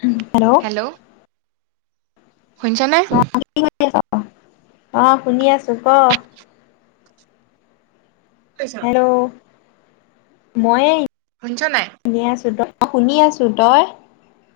Hello শুনিছ নে? কি কৰি আছ? অ' শুনি আছো ক শুনিছ হেল্ল' মই এ শুনিছ নাই? অ' শুনি আছো তই।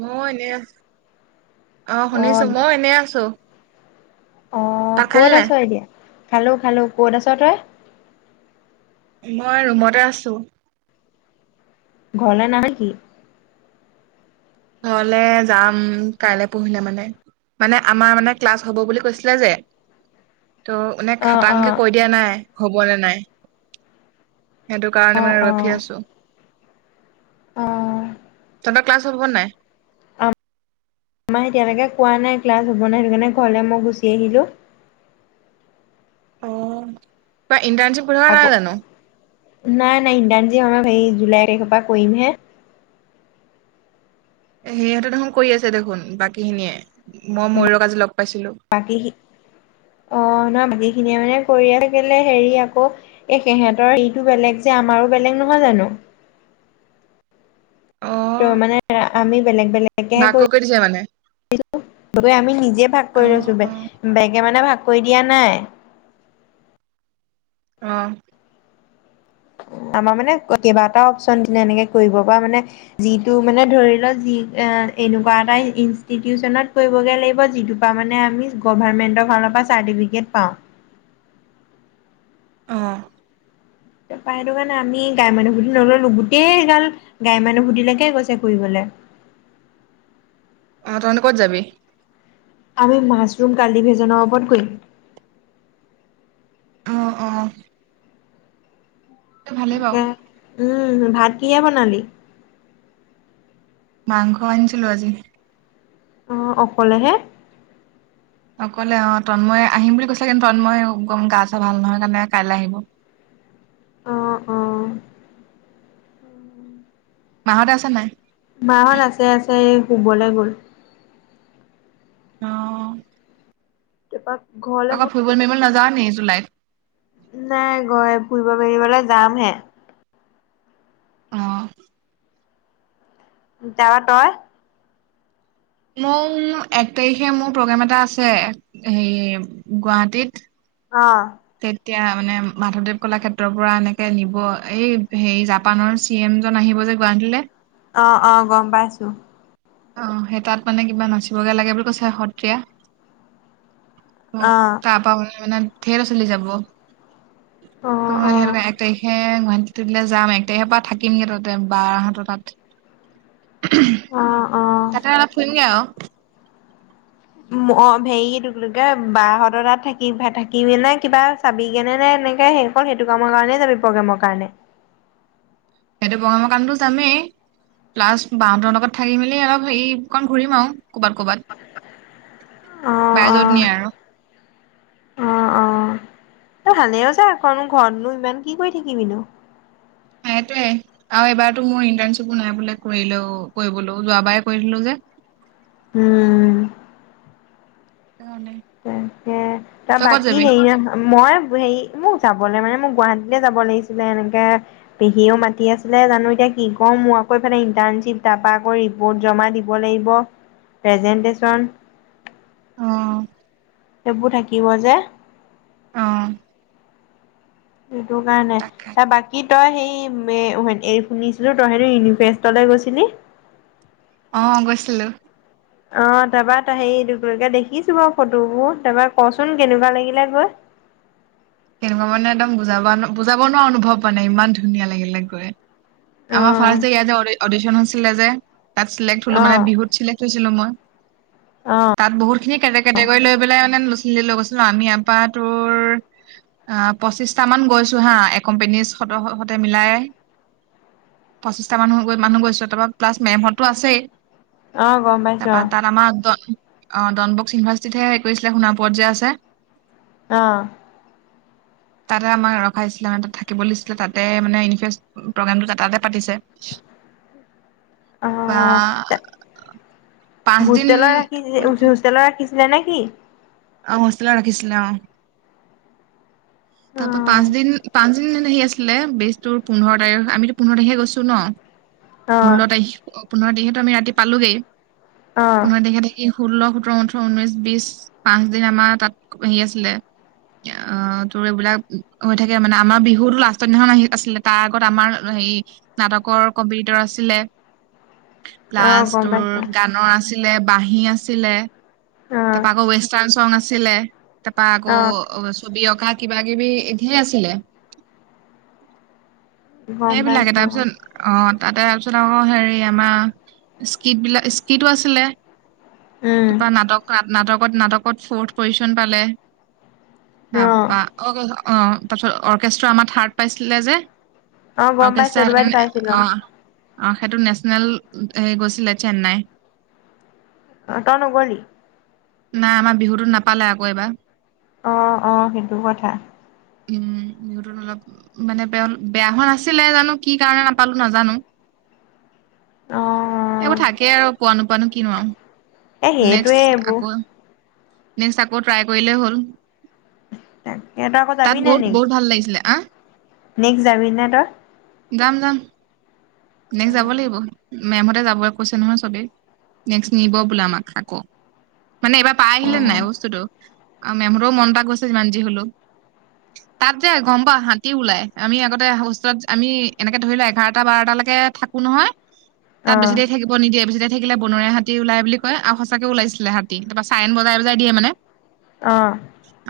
মই এনে অ' শুনিছো মই এনে আছো। অ' ভাত খালি ক'ত নাই? আছ এতিয়া। খালো খালো ক'ত আছ তই। মই ৰুমতে আছো। ঘৰলে নাহ নেকি? ঘৰলে যাম কাইলে পৰহিলে মানে, মানে আমাৰ মানে ক্লাছ হ'ব বুলি কৈছিলে যে ত' এনে অ অ খাটাংকে কৈ দিয়া নাই। হ'বনে নাই। সেইটো অ কাৰণে মানে অ ৰখি আছো। অ'। তহঁতৰ ক্লাছ হ'ব নাই। আমাৰ এতিয়ালৈকে কোৱা নাই ক্লাছ হ'ব নাই সেইটো কাৰণে ঘৰলৈ মই গুচি আহিলোঁ। অ'। ইণ্টাৰ্ণচিপ কৰি থকা আকৌ নাই জানো। নাই নাই ইন্টাৰ্ণচিপ আমাৰ সেই জুলাইৰ পা কৰিম হে। সিহঁতে দেখোন কৰি আছে দেখোন বাকী খিনিয়ে মই ময়ুৰক আজি লগ পাইছিলো। বাকী সি অ' ন বাকী খিনিয়ে মানে কৰি থাকিলে হেৰি আকৌ এই সিহঁতৰ হেৰিটো বেলেগ যে আমাৰো বেলেগ নহয় জানো। ত' অ' মানে আমি বেলেগ বেলেগেহে ভাগ কৰি দিছে মানে। লৈছো। গৈ আমি নিজে ভাগ কৰি অ' লৈছো বেগে মানে ভাগ কৰি দিয়া নাই। অ'। আমাৰ মানে কেইবাটাও অপচন দিলে এনেকে কৰিব পৰা মানে যিটো মানে ধৰি ল যি এ এনেকুৱা এটা ইনস্টিটিউটচনত কৰিবগে লাগিব যিটোৰ পা মানে আমি গভাৰমেন্টৰফালৰ পৰা চাৰ্টিফিকেট পাওঁ। অ'। তাৰ পা সেইটো কাৰণে আমি গাৱৰ মানুহ নললো গোটেই গাল গাই মানুহভূতিলৈকে গৈছে কৰিবলে। অ' তহতেঁ ক'ত যাবি। আমি মাছৰুম কালি ভেজনৰ ওপৰত কৰিম। অ'অ'। ভালে তাকে বাৰু। উম ভাত কিহেৰে বনালি? মাংস আনিছিলো আজি। আহ অকলেহে অকলে অ তন্ময় আহিম বুলি কৈছেে কিন্তু তন্ময় গম গা চা ভাল নহয় কাৰণে কাইলৈ আহিব অ অ মাহতে আছে নাই মাহত আছে আছে এই শুবলৈ গ'ল অহ [unintelligible] কত ফুৰিবলে মুৰিবলে নেযাওঁ নি জুলাইত নাই গৈ ফুৰিব মেলিবলৈ যামহে অহ যাবা তই মোৰ এক তাৰিখে মোৰ প্ৰগ্ৰেম এটা আছে হে গুৱাহাটীত অ এতিয়া মানে মাধৱদেৱ কলা ক্ষেত্ৰৰ পৰা এনেকে নিব এই হেৰি জাপানৰ চি এম জন আহিব যে গুৱাহাটীলৈ অ অ গম পাইছো অহ সেই তাত মানে কিবা নাচিবগে লাগে বুলি কৈছে সত্ৰীয়া অ তাৰ পৰা ওলায় মানে ধেৰ চলি যাব অ ত অ মানে সে এক তাৰিখে গুৱাহাটী দিললে যাম এক তাৰিকৰ পৰা থাকিমগে তাতে বাৰ হঁত তাত অ অ অ তাতে অলপ ফুৰিনগে আৰু অ হেৰি তোকে বাহঁতৰ তাত থাকি থাকিবি নে কিবা চাবি কেনে নে এনেকে সেই অকল সেইটো কামৰ কাৰণেই যাবি প্ৰগ্ৰেমৰ কাৰণে এইটো বগা ম কণতো যামেই প্লাছ বাহঁতৰ লগত থাকি মেলি অলপ হেৰিকণ ঘূৰিম আৰু কৰ'বাত অ কৰ'বাত বাই অ যত নিয়ে আৰু অ অ তই ভালেইওছা আকনো ঘৰতনো ইমান কি কৰি থাকিবিনো সেইটোৱে আৰু এইবাৰতো মোৰ ইন্টাৰশ্বিপো নাই বোলে কৰিলে কৰিবলৈ যোৱাবাৰ কৰি যে সেইকাৰণে ত ত তই ক'ত বাকী যাবি? হেৰি মই হেৰি মোক যাব মানে মোক গুৱাহাটীতে যাব লাগিছিলে এনেকে পেহীও মাতি আছিলে জানো এতিয়া কি কম মোৰ আকৌ এইফালে ইন্টাৰ্নশ্বিপ তাৰপ আকৌ ৰিপৰ্ট জমা দিব লাগিব প্ৰেজেনটন অ', এইবোৰ থাকিব যে অ', সেইটো কাৰণে তাকে সে বাকী কি তই সেই এৰি শুনিছিলো তই হেন ইউনিফেষ্টলৈ গৈছিলি অ গৈছিলো অ তাৰপাত হেৰি দুকে দেখিছো বাৰু ফটোবোৰ তাৰপা কচোন কেনেকুৱা লাগিলে গৈ তেনেকুৱা মানে একদম বুজাব বুজাব নোৱাৰা অনুভৱ মানে ইমান ধুনীয়া লাগিলে গৈ অ আমাৰ ফাৰ ইয়াত অডিশন নেযায় তাত চে্ট অ হলো মানে বিহুতিলেক্ হৈছিলো মই অ তাত বহুত খিনি কেটে কেটেকৈ লৈ পেলাই লচ লৈ গৈছিলো আমি ইয়াৰপা তোৰ পঁচিছটামান গৈছো হা এ এক কোম্পেনী সতে মিলাই পঁচিছটা মান মানুহ গৈছো তাৰপৰা প্লাছ মেমহতো আছেই আহ গম পাইছো তাৰপা অ তাত আমাৰ অ ডন বক্স ইউনিভাৰ্চিটিতহে গৈছিলে শোণাপুৰত যে আছে। আহ তাতে আমাক ৰখাইছিলে মানে ত থাকিব দিছিলে তাতে মানে ই প্ৰগ্ৰেম তাতে পাতিছে। বা অ', পাঁচ দিন নেকি? অ হোষ্টেলত ৰাখিছিল অ তাৰ পৰা অ', পাঁচদিন পাঁচদিন সে আছিলে বেজটোৰ, পোন্ধৰ তাৰিখ আমিতো পোন্ধৰ তাৰিখে গৈছো ন। ষোল্ল অ', তাৰিখ পোন্ধৰ তাৰিখে আমি ৰাতি পালোগেই অ', পোন্ধৰ তাৰিখে ষোল্ল সোতৰ ওঠৰ ঊনৈশ বিশ পাঁচ দিন আমাৰ তাত হেৰি আছিলে অ তোৰ এইবিলাক হৈ থাকে মানে আমাৰ বিহুতো লাষ্টৰ দিনাখন আহি আছিলে তাৰ আগত আমাৰ হেৰি নাটকৰ কম্পিটিটৰ আছিলে। অ', লাষ্ট গম তোৰ পাইছোঁ। গানৰ আছিল আছিলে বাঁহী আছিলে অ', তাৰপা আকৌ ৱেষ্টাৰ্ণ চংগ আছ ছিলে। তাৰপা আকৌ অ, [unintelligible] কিবা কিবি [unintelligible] আছিলে। গম সেইবিলাকে পাইছোঁ তাৰপিছত, অ'। তাতে, তাৰপিছত আকৌ হেৰি আমাৰ স্কিট বিলা, স্কিটো আছিলে। উম, তাৰপৰা নাটক [unintelligible] নাটকত, নাটকত ফ'ৰ্থ পজিচন পালে। অ', নাপা, অ' [unintelligible] অ'। তাৰপাছত অৰ্কেষ্ট্ৰ আমাৰ থাৰ্ড পাইছিলে যে। অ গম পাইছোঁ, এইটো বাতৰি পাইছিলোঁ, অ'। অহ, সেইটো নেশচনেল হেৰি গৈছিলে চেন্নাই। অ, তই ন'গলি? নাই, আমাৰ বিহুতো নাপালে আকৌ এইবাৰ। অ', অ', সেইটো কথা। উম। বিহুতো অলপ মানে বেয়া, বেয়া হোৱা নাছিলে, জানো কি কাৰণত নাপালো নাজানো। অ'। সেইবোৰ থাকেই আৰু পোৱা নোপোৱা নো কিনো আৰু! এই সেইটোৱে এইবোৰ নেক্স আকৌ ট্ৰাই কৰিলেই হ'ল। তাকে তই আকৌ যাবি তাত নে বহুত নেক্সট? বহুত ভাল লাগিছিলে আহ নেক্সট যাবি নে তই যাম যাম নেক্সট যাব অ', লাগিব মেমহতে যাব কৈছে নহয় চবেই নেক্স নিব বোলে আমাক আকৌ মানে এইবাৰ পাই আহিলে নে অ', নাই বস্তুটো আও মেমহতৰো মন এটা গৈছে যিমান যি হলো তাত যে গম পাওঁ হাতী ওলাই আমি আগতে হোষ্টেলত আমি এনেকে ধৰিলো এঘাৰটা বাৰটা লে কে থাকো নহয় তাত বেছি অ', দেৰি থাকিব নিদিয়ে বেছি দে ৰি থাকিলে বনৰীয়া হাতী ওলাই বুলি কয় আও সঁচাকে ওলাইছিলে হাতী তাপা চাইৰন বজাই বজাই দিয়ে মানে অ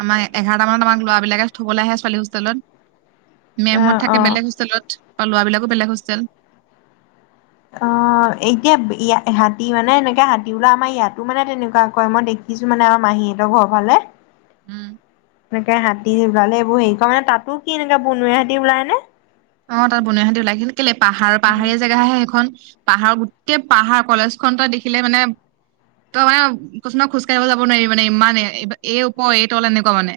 আমাৰ এঘাৰটা মানত আমাক ল'ৰাবিলাকে থ'বলে আহে ছোৱালী হোষ্টেলত অ', মেমহত থাকে অ', বেলেগ হোষ্টেলত। লৰাবিলাকো বেলেগ হোষ্টেল। অ এতিয়া বি এয়া হাতী মানে এনেকে হাতী ওলা আমাৰ ইয়াতো মানে তেনেকুৱা কয় মই দেখিছো মানে আমাৰ মাহীহঁতৰ ঘৰ ফালে। হু। এনেকে হাতী ওলালে এইবোৰ হেৰি কৰা মানে তাতো কি এনেকে বনৰীয়া হাতী ওলাই নে? অ তাত বনৰীয়া হাতি ওলাই কিন কেলে পাহাৰৰ পাহাৰীয়া জেগা আহে সেইখন। পাহাৰৰ গোটেই পাহাৰ কলেজখন তই দেখিলে মানে তই মানে কিছুমান খোজ কাঢ়িব যাব নোৱাৰি মানে ইমান এই ওপৰ এই তল এনেকুৱা মানে।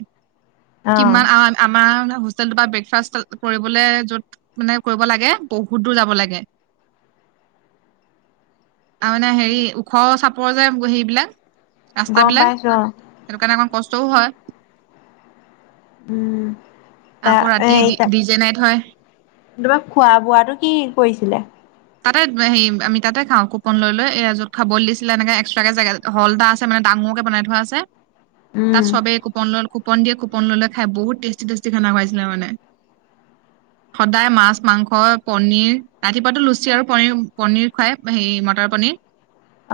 অ', কিমান আ আমাৰ হোষ্ট চেল বা ব্ৰেকফাষ্ট কৰিবলৈ য'ত মানে কৰিব লাগে বহুত দূৰ যাব লাগে। আ মানে হেৰি ওখ চাপ পৰ যে সেইবিলাক গম ৰাস্তাবিলাক পাইছো অ', সেইটো কাৰণে অকণ কষ্ট চৌ হয়। উম তা আকৌ ৰাতি এই তা ডি জে নাইট হয় তোমাৰ খোৱা বোৱাটো কি কৰিছিলে? তাতে হেৰি আমি তাতে খাওঁ কুপন লৈ, লৈ এ, য'ত খাবলৈ দিছিলে, এনেকে এক্সট্ৰাকে জেগা হল এটা আছে মানে ডাঙৰকে বনাই থোৱা আছে। তাত উম, চবে কুপন লৈ কুপ কুপন দিয়ে কুপন লৈ, লৈ খাই বহুত টেষ্টি, টেষ্টি খানা খুৱাইছিলে মানে। সদায় মাছ, মাংস, পনীৰ ৰাতিপুৱাতো লুচ লুচি আৰু পনীৰ, পনীৰ খুৱাই হেয়ি মটৰ পনীৰ।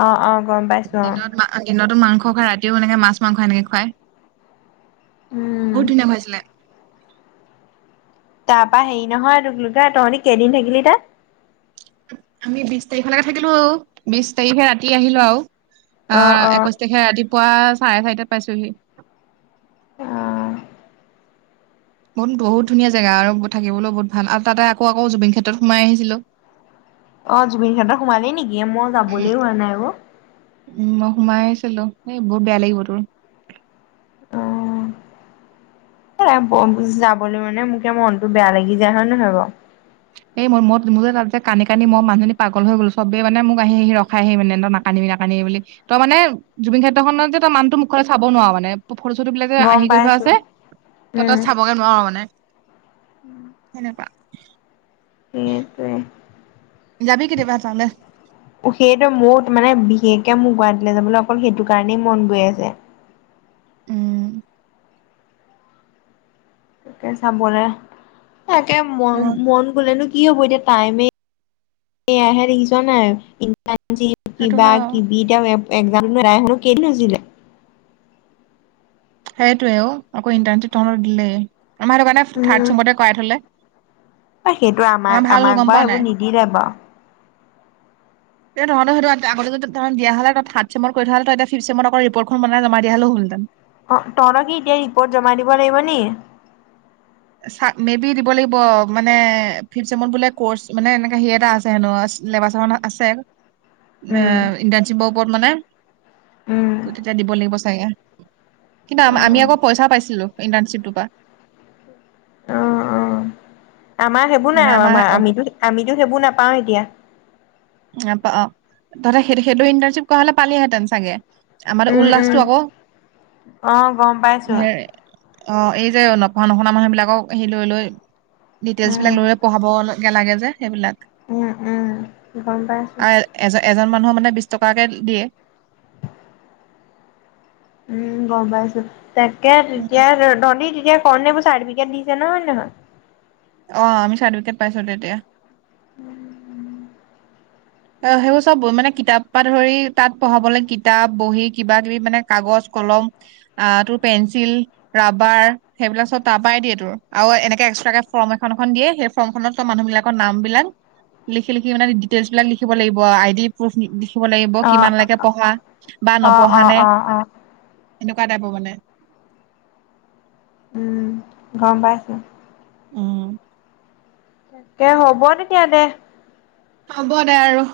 অ', অ', গম পাইছোঁ অ'। দিনতো মাংস খুৱাই ৰাতিও এনেকে মাছ, মাংস এনেকে খুৱায়। উম। বহুত ধুনীয়া খুৱাইছিলে। তাপা হেৰি নহয়, তোকলোকে তহঁতি কেইদিন থাকিলি তাত? আমি বিচ তাৰিখলৈকে থাকিলোঁ, বিচ তাৰিখে ৰাতি আহিলোঁ আৰু। অ', একৈচ্ছ তাৰিখে ৰাতি পুৱা চাৰে চাৰিটাত পাইছোহি। অহ। বহুত, বহুত ধুনীয়া জগা আৰু থাকিবলৈও বহুত ভাল আৰু তাতে আকৌ আকৌ জুবিন ক্ষেত্ৰত সোমাই আহিছিলো। অ', জুবিন ক্ষেত্ৰত সোমালেই নেকি, মই উম, যাবলৈ হোৱা নাই অ'। উম, মই সোমাই আহিছিলো, এই বহুত বেয়া লাগিব তোৰ। অ', যাবলৈ মানে মোকে মনটো বেয়া লাগি যায় হয় নহয় বাৰু। এই মই, মই মোৰ যে ত যে কান্দি কান্দি মই মানুহজনী পাগল হৈ গ'লো চবেই মানে মোক আহি আহি ৰখাই আহি মানে তই নাকান্দিবি নাকান্দিবি বুলি, তই মানে জুবিন ক্ষেত্ৰখনত যে তই মানুহটোৰ মুখনলৈ চাব নোৱাৰ মানে। ফটো-চটোবিলাক যে গম আঁৰি কৰি থোৱা পাইছো আছে, তই, তই চাবগৈ নোৱাৰ মানে উম। [inaudible] যাবি কেতিয়াবা তালে সেইটোৱেই সেইটোৱেই মোৰ মানে, বিশেষ এতিয়া মোৰ গুৱাহাটীলৈ যাবলৈ অকল সেইটো কাৰণেই মন গৈ আছে। উম। এতিয়া যাবলে তাকে অ মন, মন গ'লেই নো কি হ'ব এতিয়া? টাইমেই এয়াহে দেখিছ নাই, ইণ্টাৰণ চিপ সেইটো হয় অ কিবা-কিবি, তেও [unintelligible] [inaudible] সেইটোৱেই। অ', আকৌ ইণ্টাৰ্নশ্বিপ তহঁতক দিলেই। আমাৰ সেইটো কাৰণে উম থাৰ্ড চেমতে কৰাই থ'লে সেইটো আমাক আমাৰ ভাল হ'ল। আমাক গম বাৰু পাৱ নে? সেইবোৰ নিদিলে বাৰু এ, তহঁতৰ সেইটো আগতেই যদি তহতঁক দিয়া হ'লে, তই থাৰ্ড চেমত কৰি থোৱা হেঁতেন। তই এতিয়া ফিফথ চেমত অকল ৰিপৰ্টখন বনাই জমা দিয়া হলেও হ'লহেঁতেন। অ'হ, তহঁতৰ কি এতিয়াইয়ে ৰিপৰ্ট জমা দিব লাগিব নি? চাগ, মেইবি দিব লাগিব। মানে ফিফথ চেমত বোলে ক'ৰ্চ, মানে, এনেকে হেৰি এটা আছে হেনো চিলেবাছখনত আছে মে, উম ইণ্টাৰ্নশ্বিপক [unintelligible] উম ত' তেতিয়া দিব লাগিব কিন্তু আমা-আমি আকৌ পইচা পাইছিলোঁ ইন্টাৰ্শ্বিপটো পা অ', অ'। আমাৰ সেইবোৰ মানে নাই, আমাৰ তহঁতে আমাৰ-আমিতো, আমিতো সেইবোৰ নাপ পাওঁ এতিয়া অ', [unintelligible] ‌ সেই, সেইটো ইণ্টাৰ্নশ্বিপ কৰা হ'লে পাৰিলহেঁতেন চাগে। আমাৰ উম, উল্লাসটো উম, আকৌ অ', গম পাইছোঁ। হে অ', এই যে, নপঢ়া, নুশুনা মানুহ বিলাকক সেই লৈ, লৈ ডিটেইলছ বিলাক উম লৈ পঢ়াব লাগে যে, সেইবিলাক উম উম। গম পাই আছোঁ। আৰু এজন এজন মানুহৰ মানে বিছ টকাকে দিয়ে। উম গম পাইছোঁ। তাকে তেতিয়া ধনী তেতিয়া। [unintelligible] বোৰ চাৰ্টিফিকেট দিছে হয় নে নহয়। অমি চাৰ্টিফিকেট পাইছোঁ তেতিয়া। উম উম। অ সেইবোৰ চব মানে কিতাপ পৰা ধৰি তাত পঢ়াবলৈ কিতাপ, বহি কিবা কিবি মানে কাগজ, কলম আহ তোৰ পেঞ্চিল, ৰাবাৰ সেইবিলাক চব তাৰ পৰাই দিয়ে তোৰ। আৰু এনেকে এক্সট্ৰাকে ফৰ্ম এখন এখন দিয়ে সেই ফৰ্মখনত তোৰ মানুহ বিলাকৰ নাম বিলাক লিখি লিখি মানে ডিটেইলচ বিলাক লিখি। থব লাগিব আইডি প্ৰুফ। কব লাগিব অ' কিমান লৈকে পঢ়া বা অ' নপঢ়া অ' নে। অ' অ' এনেকুৱা টাইপৰ মানে। উম গম পাইছোঁ। উম। তাকে হ'ব তেতিয়া দে। হ'ব দে আৰু।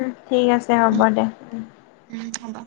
উম ঠিক আছে হ'ব উম দে উম। উম হ'ব